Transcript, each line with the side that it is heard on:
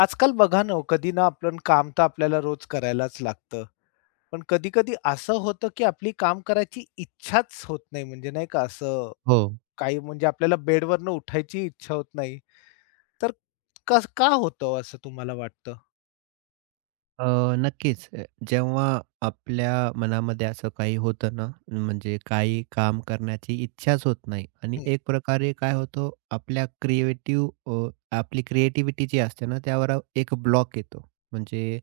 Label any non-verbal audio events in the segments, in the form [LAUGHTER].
left: आजकाल बघा ना हो, कधी ना आपण काम तर आपल्याला रोज करायलाच लागतं. पण कधी-कधी असं होतं, की आपली काम करायची इच्छाच होत नाही. म्हणजे नाही का असं
right: हो.
left: काही म्हणजे आपल्याला बेडवरनं उठायची इच्छा होत नाही. तर कस का होतं हो असं तुम्हाला वाटतं?
right: अ, नक्कीच. जेव्हा आपल्या मनामध्ये असं काही होतं ना, म्हणजे काही काम करण्याची इच्छाच होत नाही आणि
left: हं.
right: एक प्रकारे काय होतं, आपल्या अ, आपली क्रिएटिव्हिटी जी असते ना, त्यावर एक ब्लॉक येतो. म्हणजे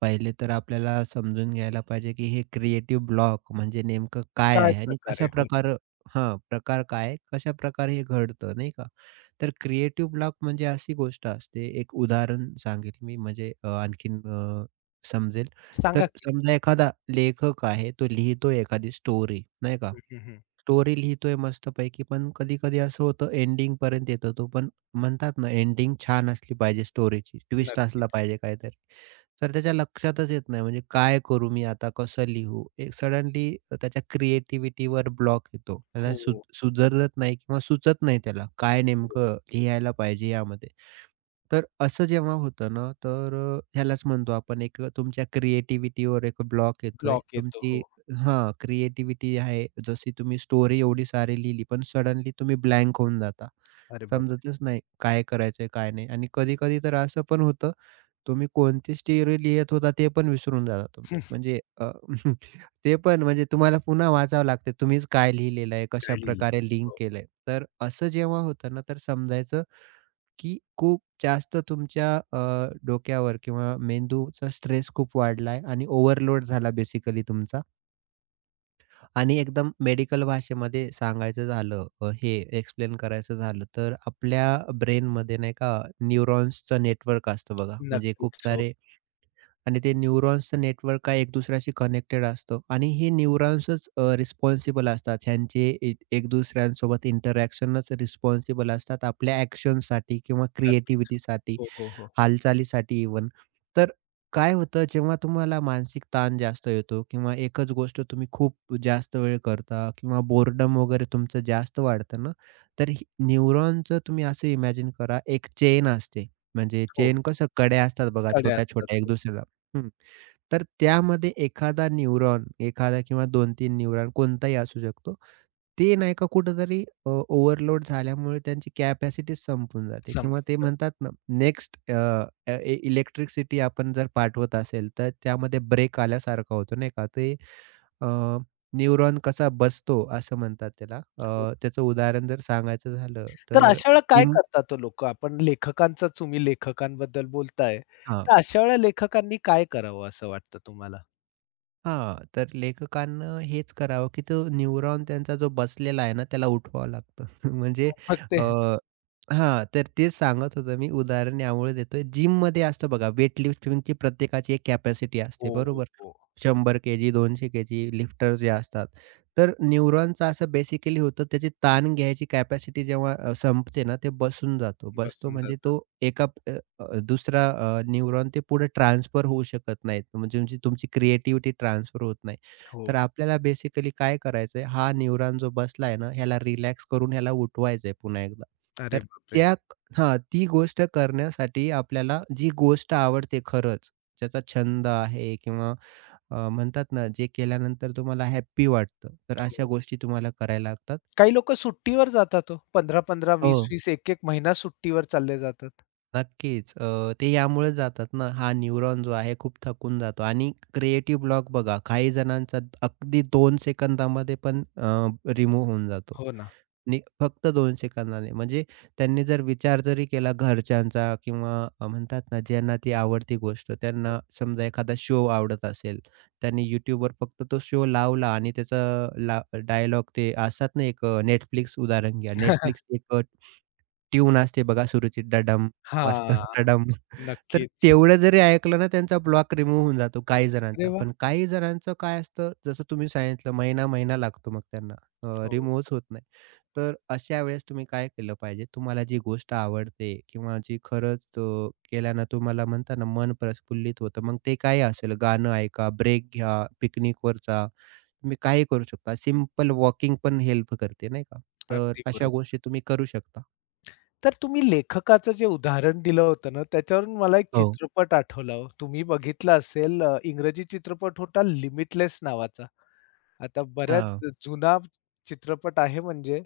right: पहिले तर आपल्याला समजून घ्यायला पाहिजे, की हे क्रिएटिव्ह ब्लॉक म्हणजे नेमकं काय
left: काय
right: आहे आणि
left: प्रकार
right: कशा
left: आहे? हो ना.
right: प्रकार हां, प्रकार काय आहे, कशाप्रकारे हे घडतं, नाही का? तर क्रिएटिव्ह ब्लॉक म्हणजे अशी गोष्ट असते, एक उदाहरण सांगेल मी म्हणजे आणखीन समजेल.
left: सांगा
right: तर
left: की.
right: समजा एखादा लेखक आहे, तो लिहितोय एखादी स्टोरी, नाही का?
left: हं, हं, हं.
right: स्टोरी लिहितोय मस्तपैकी, पण कधी-कधी असं होतं एंडिंगपर्यंत येतो तो, पण म्हणतात ना एंडिंग छान असली पाहिजे स्टोरीची, ट्विस्ट असला
left: नक्कीच.
right: पाहिजे काहीतरी. तर त्याच्या लक्षातच येत नाही म्हणजे काय करू मी आता, कसं लिहू? एक सडनली त्याच्या क्रिएटिव्हिटीवर ब्लॉक येतो. त्याला
left: हो,
right: सुधरत नाही किंवा सुचत नाही त्याला काय
left: हो.
right: नेमकं लिहायला पाहिजे यामध्ये. तर असं जेव्हा होतं ना, तर ह्यालाच म्हणतो आपण एक तुमच्या क्रिएटिव्हिटीवर एक ब्लॉक येतोय.
left: ब्लॉक येतो.
right: तुमची
left: हो.
right: हां, क्रिएटिव्हिटी आहे. जशी तुम्ही स्टोरी एवढी सारी लिहिली, पण सडनली तुम्ही ब्लँक होऊन जाता.
left: अरे बाप! हं.
right: समजतच नाही काय करायचंय, काय नाही आणि कधी-कधी तर असं पण होतं तुम्ही कोणती स्टेअरी लिहित होता ते पण विसरून जाता तुम्ही.
left: [LAUGHS]
right: म्हणजे [LAUGHS] ते पण म्हणजे तुम्हाला पुन्हा वाचावं लागते. तुम्हीच काय लिहिलेलं आहे,
left: काय लिहिलंय?
right: कशाप्रकारे लिंक
left: हो.
right: केलंय. तर असं जेव्हा होतं ना, तर समजायचं की खूप जास्त तुमच्या डोक्यावर किंवा मेंदूचा स्ट्रेस खूप वाढला आहे आणि ओव्हरलोड झाला बेसिकली तुमचा. आणि एकदम मेडिकल भाषेमध्ये सांगायचं झालं हे एक्सप्लेन करायचं झालं, तर आपल्या ब्रेनमध्ये नाही का न्यूरॉन्सचं नेटवर्क असतं बघा. म्हणजे खूप
left: नक्कीच. हो.
right: सारे आणि ते न्यूरॉन्सचं नेटवर्क काय एक दुसऱ्याशी कनेक्टेड असतं आणि हे न्यूरॉन्सच रिस्पॉन्सिबल असतात. ह्यांचे एक एक दुसऱ्यांसोबत इंटरॅक्शनच रिस्पॉन्सिबल असतात आपल्या ॲक्शनसाठी किंवा
left: नक्कीच.
right: क्रिएटिव्हिटीसाठी.
left: हो, हो, हो.
right: हालचालीसाठी इव्हन. तर काय होतं जेव्हा तुम्हाला मानसिक ताण जास्त येतो किंवा एकच गोष्ट तुम्ही खूप जास्त वेळ करता किंवा बोर्डम वगैरे तुमचं जास्त वाढतं ना, तर ही न्यूरॉनचं तुम्ही असं इमॅजिन करा एक चेन असते. म्हणजे
left: हो.
right: चेन कसं कड्या असतात बघा
left: कड्या असतात.
right: छोट्या-छोट्या एक
left: हो.
right: दुसऱ्याला हं. तर त्यामध्ये एखादा न्यूरॉन, एखादा किंवा 2-3 न्यूरॉन कोणताही असू शकतो. ते नाही का कुठेतरी ओव्हरलोड झाल्यामुळे त्यांची कॅपॅसिटी संपून जाते किंवा ते
left: संपतात.
right: म्हणतात ना नेक्स्ट अ, अ, इलेक्ट्रिसिटी आपण जर पाठवत असेल, तर त्यामध्ये ब्रेक आल्यासारखा होतो नाही का. ते अ, न्यूरॉन कसा बसतो असं म्हणतात त्याला.
left: हो.
right: त्याचं उदाहरण जर सांगायचं झालं
left: तर
right: तर
left: अशा वेळेला काय
right: जिम
left: करतात तो लोकं? आपण लेखकांचाच तुम्ही लेखकांबद्दल बोलताय. तर अशा वेळेला लेखकांनी काय करावं असं वाटतं तुम्हाला?
right: हां, तर लेखकांनं हेच करावं, की तो न्यूरॉन त्यांचा जो बसलेला आहे ना, त्याला उठवावं लागतं. [LAUGHS] म्हणजे
left: मग
right: अ,
left: ते
right: हां, तर तेच सांगत होतो मी. उदाहरण यामुळे देतोय. जिममध्ये असतं बघा, वेटलिफ्टिंगची प्रत्येकाची एक कॅपॅसिटी
left: हो,
right: असते,
left: हो,
right: बरोबर?
left: हो.
right: 100 केजी, 200 केजी लिफ्टर जे असतात. तर न्यूरॉनचं असं बेसिकली होतं, त्याची ताण घ्यायची कॅपॅसिटी जेव्हा संपते ना, ते बसून जातो. बसतो
left: बसून
right: म्हणजे
left: जातात.
right: तो एका अ, दुसरा न्यूरॉन ते पुढे ट्रान्सफर होऊ शकत नाहीत. म्हणजे तुमची तुमची क्रिएटिव्हिटी ट्रान्सफर होत नाही. तर
left: हो.
right: आपल्याला बेसिकली काय करायचंय, हा न्यूरॉन जो बसलाय ना, ह्याला रिलॅक्स करून ह्याला उठवायचंय पुन्हा एकदा.
left: अरे
right: तर
left: बापरे!
right: त्या हां, ती गोष्ट करण्यासाठी आपल्याला जी गोष्ट आवडते खरंच, ज्याचा छंद आहे किंवा म्हणतात ना, जे केल्यानंतर तुम्हाला हॅपी वाटतं, तर अशा
left: हो.
right: गोष्टी तुम्हाला करायला लागतात.
left: काही लोकं सुट्टीवर जातात हो. 15-15,
right: हो.
left: 20-20, 1-1 महिना सुट्टीवर चालले जातात.
right: नक्कीच. ते यामुळे जातात ना, हा न्यूरॉन जो आहे खूप थकून जातो आणि क्रिएटिव्ह ब्लॉक बघा काही जणांचा अगदी दोन सेकंदामध्ये पण रिमूव्ह होऊन जातो.
left: हो ना.
right: नि फक्त 2 सेकंदाने. म्हणजे त्यांनी जर विचार जरी केला घरच्यांचा किंवा म्हणतात ना, ज्यांना ती आवडती गोष्ट, त्यांना समजा एखादा शो आवडत असेल, त्यांनी YouTubeवर फक्त तो शो लावला आणि त्याचा डायलॉग ते असतात ना, एक Netflix उदाहरण घ्या. Netflix
left: [LAUGHS]
right: एक ट्यून असते बघा सुरूची डडम वाजतं [LAUGHS]
left: हां.
right: डडम. तर
left: नक्कीच.
right: तेवढं जरी ऐकलं ना, त्यांचा ब्लॉक रिमूव्ह होऊन जातो काही
left: अरे
right: जणांचा.
left: वाह!
right: पण काही जणांचं काय असतं, जसं तुम्ही सांगितलं महिना-महिना लागतो मग त्यांना.
left: हो.
right: रिमूव्हच होत नाही. तर अशा वेळेस तुम्ही काय केलं पाहिजे? तुम्हाला जी गोष्ट आवडते किंवा जी खरंच केल्यानं तुम्हाला म्हणता ना मन प्रफुल्लित होतं, मग ते काय असेल? गाणं ऐका, ब्रेक घ्या, पिकनिकवर जा. तुम्ही काही करू शकता. सिंपल वॉकिंग पण हेल्प करते नाही का? तर
left: अगदी
right: अशा
left: बरोबर.
right: गोष्टी तुम्ही करू शकता.
left: तर तुम्ही लेखकाचं जे उदाहरण दिलं होतं ना, त्याच्यावरून मला एक
right: हो.
left: चित्रपट आठवला हो. तुम्ही बघितला असेल इंग्रजी चित्रपट होता लिमिटलेस नावाचा. आता बऱ्याच
right: हां,
left: जुना चित्रपट आहे म्हणजे.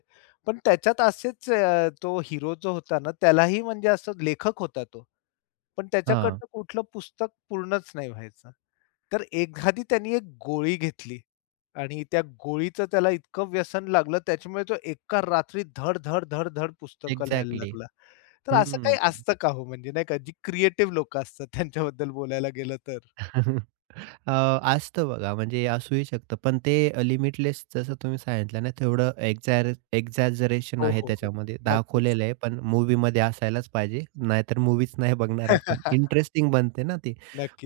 left: पण त्याच्यात असेच तो हीरो जो होता ना, त्यालाही म्हणजे असं लेखक होता तो. पण
right: हां.
left: त्याच्याकडनं कुठलं पुस्तक पूर्णच नाही व्हायचं. तर एखादी त्यांनी एक गोळी घेतली आणि त्या गोळीचं त्याला इतकं व्यसन लागलं त्याच्यामुळे तो एका रात्री धड, धड, धड, धड पुस्तकं लिहायला
right: एक्झॅक्टली.
left: लागला. तर असं काही
right: हं.
left: असतं का हो? म्हणजे नाही का जी क्रिएटिव्ह लोकं असतात त्यांच्याबद्दल बोलायला गेलं तर?
right: [LAUGHS] अ, असतं बघा, म्हणजे असूही शकतं. पण ते लिमिटलेस जसं तुम्ही सांगितलं ना, तेवढं एक्झॅजरेशन
left: हो,
right: आहे
left: हो, हो.
right: त्याच्यामध्ये.
left: नक्कीच.
right: दाखवलेलं आहे, पण मूव्हीमध्ये असायलाच पाहिजे. नाहीतर मूव्हीच नाही बघणार आपण.
left: [LAUGHS]
right: इंटरेस्टिंग बनते ना ती.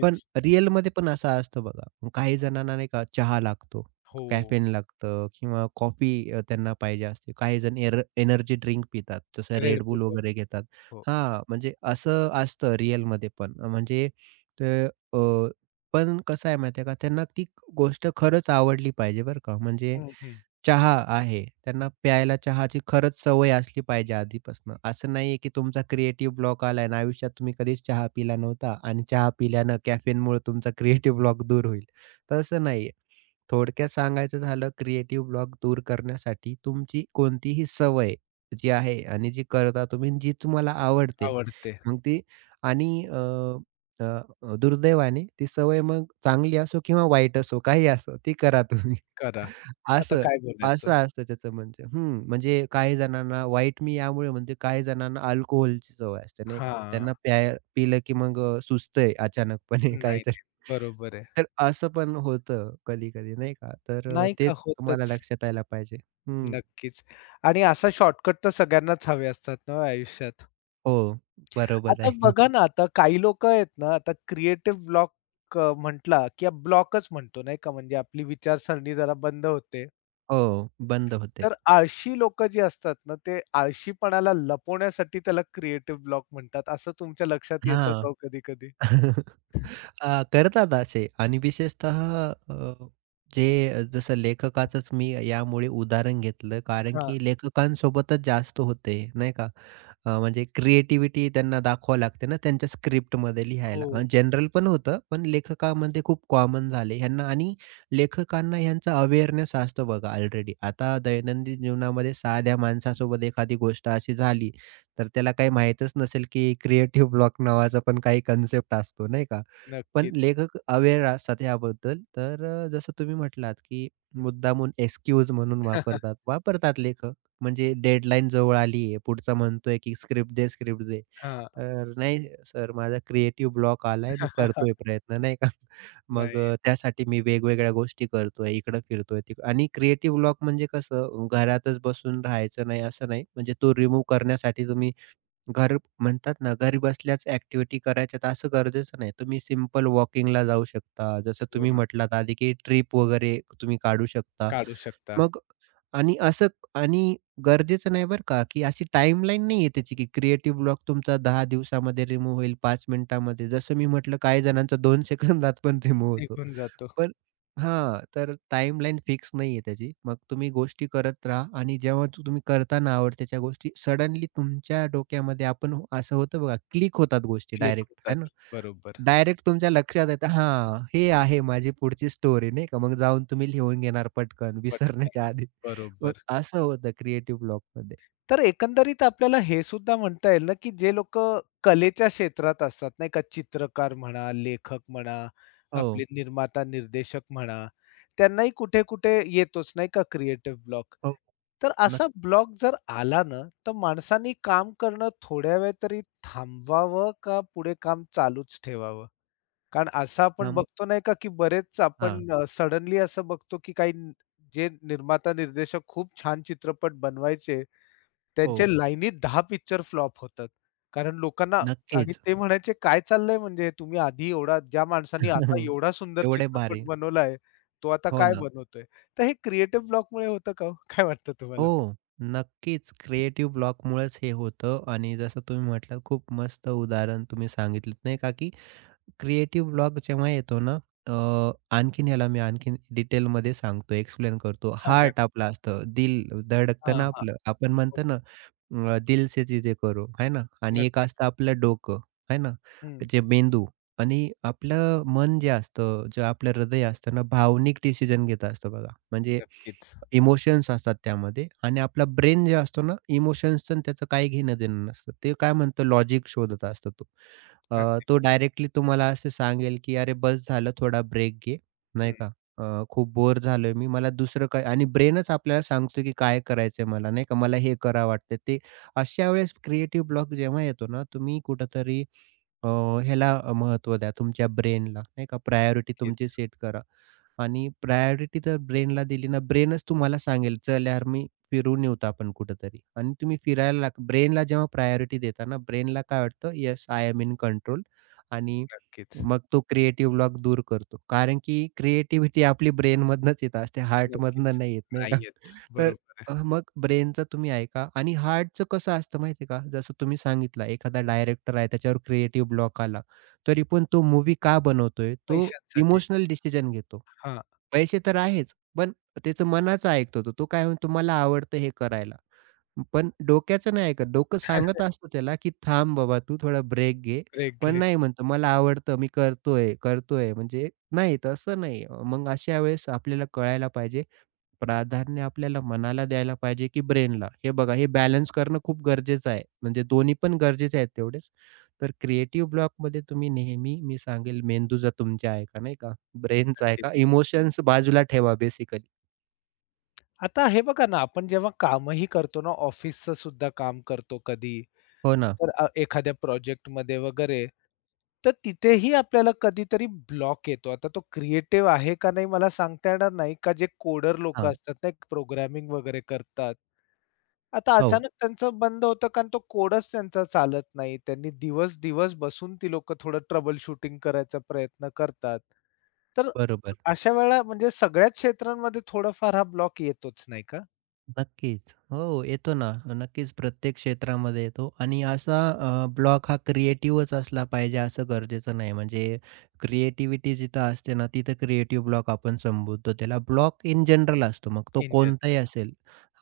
right: पण रिअलमध्ये पण असं असतं बघा. काही जणांना नाही का चहा लागतो,
left: हो.
right: कॅफेन लागतं किंवा कॉफी त्यांना पाहिजे असते. काही जण एनर्जी ड्रिंक पितात, जसं
left: Red
right: Red
left: वगैरे.
right: वगैरे घेतात.
left: हो.
right: हां, म्हणजे असं असतं रिअलमध्ये पण. म्हणजे पण कसं आहे माहिती आहे का, त्यांना ती गोष्ट खरंच आवडली पाहिजे बरं का. म्हणजे
left: हं, हं.
right: चहा आहे, त्यांना प्यायला चहाची खरंच सवय असली पाहिजे आधीपासून. असं नाहीये की तुमचा क्रिएटिव्ह ब्लॉक आलाय आणि आयुष्यात तुम्ही कधीच चहा पिला नव्हता आणि चहा पिल्यानं कॅफेनमुळे तुमचा क्रिएटिव्ह ब्लॉक दूर होईल. तसं नाहीये. थोडक्यात सांगायचं झालं क्रिएटिव्ह ब्लॉक दूर करण्यासाठी तुमची कोणतीही सवय जी आहे आणि जी करता तुम्ही जी तुम्हाला आवडते
left: आवडते.
right: मग ती आणि अ, अ, अ, दुर्दैवाने ती सवय मग चांगली असो किंवा वाईट असो, काही असो, ती करा तुम्ही.
left: करा.
right: [LAUGHS]
left: आता
right: असं,
left: काय बोलायचं?
right: असं असतं त्याचं म्हणजे. हं, म्हणजे काही जणांना वाईट मी यामुळे म्हणते, काही जणांना अल्कोहोलची सवय असते, नाही का.
left: हां.
right: त्यांना पिलं की मग सुचतंय अचानकपणे [LAUGHS]
left: नाही, नाही.
right: काहीतरी.
left: बरोबर आहे.
right: तर असं पण होतं कधी-कधी, नाही का. तर
left: नाही का
right: तेच तुम्हाला
left: होतच.
right: लक्षात यायला पाहिजे. हं.
left: नक्कीच. आणि असा शॉर्टकट तर सगळ्यांनाच हवे असतात ना हो आयुष्यात.
right: हो, बरोबर
left: आता
right: आहे. [LAUGHS]
left: बघा ना, आता काही लोकं आहेत ना, आता क्रिएटिव्ह ब्लॉक म्हटला की ब्लॉकच म्हणतो नाही का म्हणजे आपली विचारसरणी जरा बंद होते.
right: हो, बंद होते.
left: तर आळशी लोकं जी असतात ना, ते आळशीपणाला लपवण्यासाठी त्याला क्रिएटिव्ह ब्लॉक म्हणतात. असं तुमच्या लक्षात येतं का
right: हां.
left: हो कधी-कधी?
right: [LAUGHS] करतात असे आणि विशेषतः अ, जे जसं लेखकाचंच मी यामुळे उदाहरण घेतलं कारण
left: हां.
right: की लेखकांसोबतच जास्त होते नाही का? म्हणजे क्रिएटिव्हिटी त्यांना दाखवावी लागते ना त्यांच्या स्क्रिप्टमध्ये
left: हो.
right: लिहायला. जनरल पण होतं, पण लेखकामध्ये खूप कॉमन झाले ह्यांना आणि लेखकांना ह्यांचा अवेअरनेस असतो बघा ऑलरेडी. आता दैनंदिन जीवनामध्ये साध्या माणसासोबत एखादी गोष्ट अशी झाली, तर त्याला काही माहीतच नसेल की क्रिएटिव्ह ब्लॉक नावाचा पण काही कन्सेप्ट असतो नाही का? पण
left: नक्कीच.
right: लेखक अवेअर असतात याबद्दल. तर जसं तुम्ही म्हटलात, की मुद्दामून एक्सक्यूज म्हणून वापरतात.
left: [LAUGHS]
right: वापरतात लेखक. म्हणजे डेडलाईन जवळ आली आहे. पुढचा म्हणतोय, की स्क्रिप्ट दे, स्क्रिप्ट दे.
left: हां.
right: तर "नाही सर, माझा क्रिएटिव्ह ब्लॉक आलाय. मी करतोय
left: [LAUGHS]
right: प्रयत्न." नाही का? [LAUGHS] मग
left: नाही.
right: त्यासाठी मी वेगवेगळ्या गोष्टी करतोय. इकडं फिरतोय, तिकडं आणि क्रिएटिव्ह ब्लॉक म्हणजे कसं घरातच बसून राहायचं नाही, असं नाही. म्हणजे तो रिमूव्ह करण्यासाठी तुम्ही घर म्हणतात ना, घरी बसल्याच ॲक्टिव्हिटी करायच्यात असं गरजेचं नाही. तुम्ही सिंपल वॉकिंगला जाऊ शकता. जसं
left: हो
right: तुम्ही
left: ना.
right: म्हटलात आधी, की ट्रिप वगैरे तुम्ही काढू शकता.
left: काढू शकता.
right: मग आणि असं आणि गरजेचं नाही बरं का, की अशी टाईमलाईन नाहीये त्याची, की क्रिएटिव्ह ब्लॉक तुमचा 10 दिवसामध्ये रिमूव्ह होईल, 5 मिनिटामध्ये. जसं मी म्हटलं काही जणांचा 2 [LAUGHS] सेकंदात पण रिमूव्ह होतो.
left: निघून जातो.
right: पण हां, तर टाईमलाईन फिक्स नाहीये त्याची. मग तुम्ही गोष्टी करत राहा आणि जेव्हा तुम्ही करताना आवडत्याच्या गोष्टी, सडनली तुमच्या डोक्यामध्ये आपण असं होतं बघा, क्लिक होतात गोष्टी
left: क्लिक
right: डायरेक्ट, आहे ना.
left: होतात. बरोबर.
right: डायरेक्ट तुमच्या लक्षात येतं, हां, हे आहे माझी पुढची स्टोरी नाही का. मग जाऊन तुम्ही लिहून घेणार पटकन
left: पटकन.
right: विसरण्याच्या आधी. मग
left: बरोबर.
right: असं होतं क्रिएटिव्ह ब्लॉकमध्ये.
left: तर एकंदरीत आपल्याला हे सुद्धा म्हणता येईल ना, की जे लोकं कलेच्या क्षेत्रात असतात नाही का, चित्रकार म्हणा, लेखक म्हणा,
right: हो.
left: आपले निर्माता, निर्देशक म्हणा, त्यांनाही कुठे-कुठे येतोच नाही का क्रिएटिव्ह ब्लॉक.
right: हो,
left: तर असा
right: नक्की.
left: ब्लॉक जर आला ना, तर माणसांनी काम करणं थोड्या वेळ तरी थांबवावं का पुढे काम चालूच ठेवावं? कारण असं आपण हो. बघतो नाही का, की बरेच
right: हां,
left: आपण सडनली असं बघतो, की जे निर्माता, निर्देशक खूप छान चित्रपट बनवायचे, त्यांचे
right: हो.
left: लाईनीत 10 पिक्चर फ्लॉप होतात. कारण लोकांना आणि
right: नक्कीच.
left: ते म्हणायचे, "काय चाललंय म्हणजे तुम्ही आधी एवढा ज्या माणसाने असा
right: [LAUGHS]
left: एवढा सुंदर
right: एवढे
left: चित्रपट
right: भारी.
left: बनवलाय, तो आता
right: हो
left: काय
right: ना.
left: बनवतोय?" तर हे क्रिएटिव्ह ब्लॉकमुळे होतं का हो? काय वाटतं तुम्हाला?
right: हो, नक्कीच. क्रिएटिव्ह ब्लॉकमुळेच हे होतं आणि जसं तुम्ही म्हटलात खूप मस्त उदाहरण तुम्ही सांगितलंत नाही का, की क्रिएटिव्ह ब्लॉग जेव्हा येतो ना, आणखीन ह्याला मी आणखीन डिटेलमध्ये सांगतो, एक्सप्लेन करतो.
left: सांगा.
right: हार्ट आपलं असतं, दिल धडकतं
left: हां,
right: ना
left: हां.
right: आपलं. आपण
left: हो,
right: म्हणतो ना, दिल से चीजें करो, है ना? आणि एक
left: नक्कीच.
right: असतं आपलं डोकं, है ना?
left: हं,
right: जे मेंदू आणि आपलं मन जे असतं, जे आपलं हृदय असतं ना, भावनिक डिसिजन घेत असतं बघा. म्हणजे
left: नक्कीच.
right: इमोशन्स असतात त्यामध्ये आणि आपला ब्रेन जे असतो ना, इमोशन्सचं त्याचं काही घेणं-देणं नसतं. ते काय म्हणतं लॉजिक शोधत असतो तो.
left: अगदी
right: तो
left: बरोबर.
right: डायरेक्टली तुम्हाला असं सांगेल, की "अरे बस झालं थोडा ब्रेक घे." नाही
left: हं,
right: का? "खूप बोर झालोय मी. मला दुसरं काय" आणि ब्रेनच आपल्याला सांगतो, की काय करायचंय मला नाही का? मला हे करा वाटतंय ते. अशा वेळेस क्रिएटिव्ह ब्लॉक जेव्हा येतो ना, तुम्ही कुठेतरी अ, ह्याला महत्त्व द्या तुमच्या ब्रेनला नाही का? प्रायोरिटी
left: नक्कीच,
right: तुमची सेट करा. आणि प्रायोरिटी तर ब्रेनला दिली ना, ब्रेनच तुम्हाला सांगेल, "चल यार, मी फिरून येऊत आपण कुठेतरी." आणि तुम्ही फिरायला ब्रेनला जेव्हा प्रायोरिटी देता ना, ब्रेनला काय वाटतं, "yes, I am in control." आणि
left: नक्कीच,
right: मग तो क्रिएटिव्ह ब्लॉक दूर करतो. कारण की क्रिएटिव्हिटी आपली ब्रेनमधनंच येत असते,
left: नक्कीच.
right: हार्टमधनं नाही येत, नाही का?
left: नाही आहेत.
right: [LAUGHS] तर
left: बरोबर आहे.
right: मग ब्रेनचं तुम्ही ऐका आणि हार्टचं कसं असतं माहिती आहे का? जसं तुम्ही सांगितलं, एखादा डायरेक्टर आहे, त्याच्यावर क्रिएटिव्ह ब्लॉक आला. तरी पण तो मूव्ही का बनवतोय? तो
left: पैशांसाठी.
right: इमोशनल डिसिजन घेतो.
left: हां.
right: पैसे तर आहेच, पण त्याचं मनाचं ऐकतो तो. तो काय म्हणतो, "मला आवडतं हे करायला." पण डोक्याचं नाही ऐकत. डोकं सांगत असतं त्याला, की "थांब बाबा, तू थोडा ब्रेक घे."
left: ब्रेक
right: पण
left: घे.
right: नाही म्हणतो, "मला आवडतं, मी करतोय, करतोय." म्हणजे नाही, तसं नाही. मग अशा वेळेस आपल्याला कळायला पाहिजे, प्राधान्य आपल्याला मनाला द्यायला पाहिजे की ब्रेनला? हे बघा हे बॅलन्स करणं खूप गरजेचं आहे. म्हणजे दोन्ही पण गरजेचे आहेत तेवढेच. तर क्रिएटिव्ह ब्लॉकमध्ये तुम्ही नेहमी मी सांगेल मेंदूचा तुमच्या आहे का, नाही का? ब्रेनचा आहे
left: नक्कीच.
right: का? इमोशन्स बाजूला ठेवा बेसिकली.
left: आता हे बघा ना, आपण जेव्हा कामही करतो ना, ऑफिसचं सुद्धा काम करतो कधी,
right: हो ना.
left: तर एखाद्या प्रोजेक्टमध्ये वगैरे, तर तिथेही आपल्याला कधीतरी ब्लॉक येतो. आता तो क्रिएटिव्ह आहे का नाही मला सांगता येणार नाही, का जे कोडर लोकं
right: हां.
left: असतात ना, प्रोग्रामिंग वगैरे करतात. आता
right: हो,
left: अचानक त्यांचं बंद होतं कारण तो कोडच त्यांचा चालत नाही. त्यांनी दिवस-दिवस बसून ती लोकं थोडं ट्रबल शूटिंग करायचा प्रयत्न करतात. तर
right: बरोबर.
left: अशा वेळा म्हणजे सगळ्याच क्षेत्रांमध्ये थोडाफार हा ब्लॉक येतोच नाही का?
right: नक्कीच. हो, येतो ना. नक्कीच प्रत्येक क्षेत्रामध्ये येतो आणि असा ब्लॉक हा क्रिएटिव्हच असला पाहिजे असं गरजेचं नाही. म्हणजे क्रिएटिव्हिटी जिथं असते ना, तिथं क्रिएटिव्ह ब्लॉक आपण संबोधतो त्याला. ब्लॉक इन जनरल असतो मग तो
left: इंजिन.
right: कोणताही असेल.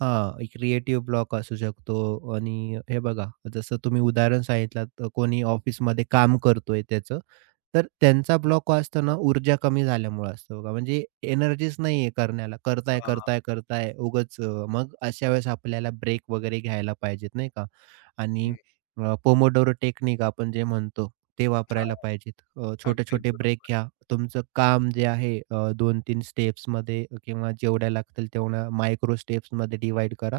right: हां, क्रिएटिव्ह ब्लॉक असू शकतो आणि हे बघा जसं तुम्ही उदाहरण सांगितलात कोणी ऑफिसमध्ये काम करतोय त्याचं तर त्यांचा ब्लॉक का असतो ना, ऊर्जा कमी झाल्यामुळे असतो बघा. म्हणजे एनर्जीच नाहीये करण्याला. करताय,
left: हां,
right: करताय, करताय उगाच मग अशा वेळेस आपल्याला ब्रेक वगैरे घ्यायला पाहिजेत नाही का? आणि
left: हं.
right: पोमोडोरो टेक्निक आपण जे म्हणतो, ते
left: हां,
right: वापरायला पाहिजेत.
left: अगदी
right: छोटे-छोटे ब्रेक
left: बरोबर.
right: घ्या. तुमचं काम जे आहे 2-3 स्टेप्समध्ये किंवा जेवढ्या लागतील तेवढ्या मायक्रो स्टेप्समध्ये डिव्हाईड करा.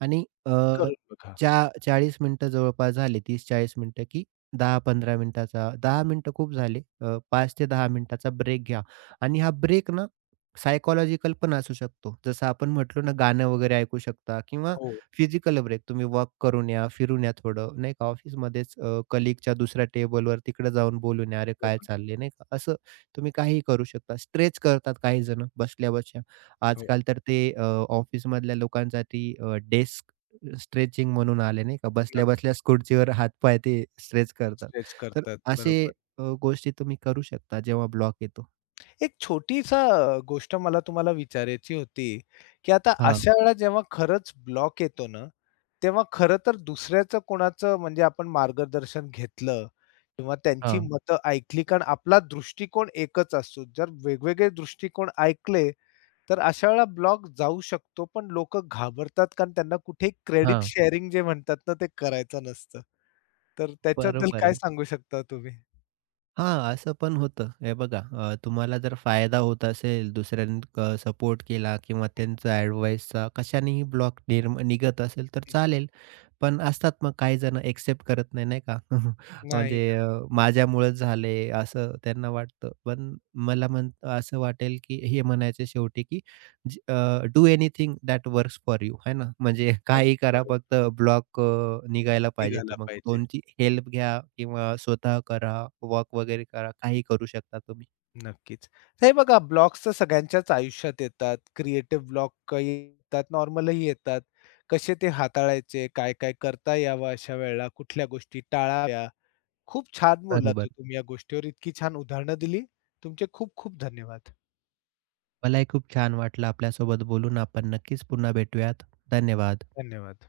right: आणि अ,
left: करून बघा.
right: चा 40 मिनिटं जवळपास झाले, 30-40 मिनिटं, की 10-15 मिनिटाचा 10 मिनिटं खूप झाले. 5 ते 10 मिनिटाचा ब्रेक घ्या आणि हा ब्रेक ना सायकॉलॉजिकल पण असू शकतो. जसं आपण म्हटलो ना, गाणं वगैरे ऐकू शकता किंवा
left: हो,
right: फिजिकल ब्रेक. तुम्ही वॉक करून या, फिरून या थोडं, नाही का. ऑफिसमध्येच कलीगच्या दुसऱ्या टेबलवर तिकडे जाऊन बोलून या, "अरे, काय
left: करून.
right: चाललंय?" नाही का. असं तुम्ही काहीही करू शकता. स्ट्रेच करतात काही जण बसल्या-बसल्या.
left: हो,
right: आजकाल तर ते ऑफिसमधल्या लोकांसाठी डेस्क स्ट्रेचिंग म्हणून आले नाही का,
left: नक्की.
right: बसल्या-बसल्याच खुर्चीवर हात-पाय ते स्ट्रेच करतात.
left: स्ट्रेच
right: तर
left: करतात.
right: असे
left: बरोबर.
right: गोष्टी तुम्ही करू शकता जेव्हा ब्लॉक येतो.
left: एक छोटीसा गोष्ट मला तुम्हाला विचारायची होती, की आता
right: हां,
left: अशा वेळेला जेव्हा खरंच ब्लॉक येतो ना, तेव्हा खरं तर दुसऱ्याचं कोणाचं म्हणजे आपण मार्गदर्शन घेतलं किंवा त्यांची
right: हां,
left: मतं ऐकली कारण आपला दृष्टिकोन एकच असतो. जर वेगवेगळे दृष्टिकोन ऐकले, तर अशा वेळेला ब्लॉग जाऊ शकतो. पण लोक घाबरतात कारण त्यांना कुठे क्रेडिट
right: हां.
left: शेअरिंग जे म्हणतात ना, ते करायचं नसतं. तर त्याच्याबद्दल
right: बरोबर
left: काय
right: आहे.
left: सांगू शकता तुम्ही?
right: हां, असं पण होतं. हे बघा तुम्हाला जर फायदा होत असेल, दुसऱ्यांनी सपोर्ट केला किंवा त्यांचा ॲडवाइसचा कशानेही ब्लॉक निघत असेल तर चालेल. पण असतात मग काही जण एक्सेप्ट करत नाही, नाही का? [LAUGHS]
left: नाही
right: म्हणजे
left: ना.
right: माझ्यामुळेच झाले असं त्यांना वाटतं. पण मला म्हण असं वाटेल की हे म्हणायचे शेवटी की do anything that works for you है ना. म्हणजे
left: अगदी
right: काही करा
left: बरोबर.
right: फक्त ब्लॉक निघायला पाहिजे. तर
left: निघाला
right: मग
left: पाहिजे.
right: कोणची हेल्प घ्या किंवा स्वतः करा, वॉक वगैरे करा. काही करू शकता तुम्ही.
left: नक्कीच. हे बघा ब्लॉक्स तर सगळ्यांच्याच आयुष्यात येतात. क्रिएटिव्ह ब्लॉक काही येतात, नॉर्मलही येतात. कसे ते हाताळायचे, काय-काय करता यावं अशा वेळेला, कुठल्या गोष्टी टाळाव्या. खूप छान बोललात हो
right: बरोबर.
left: तुम्ही या गोष्टीवर. इतकी छान उदाहरणं दिली. तुमचे खूप खूप धन्यवाद.
right: मलाही खूप छान वाटलं आपल्यासोबत बोलून. आपण नक्कीच पुन्हा भेटूयात. धन्यवाद.
left: धन्यवाद.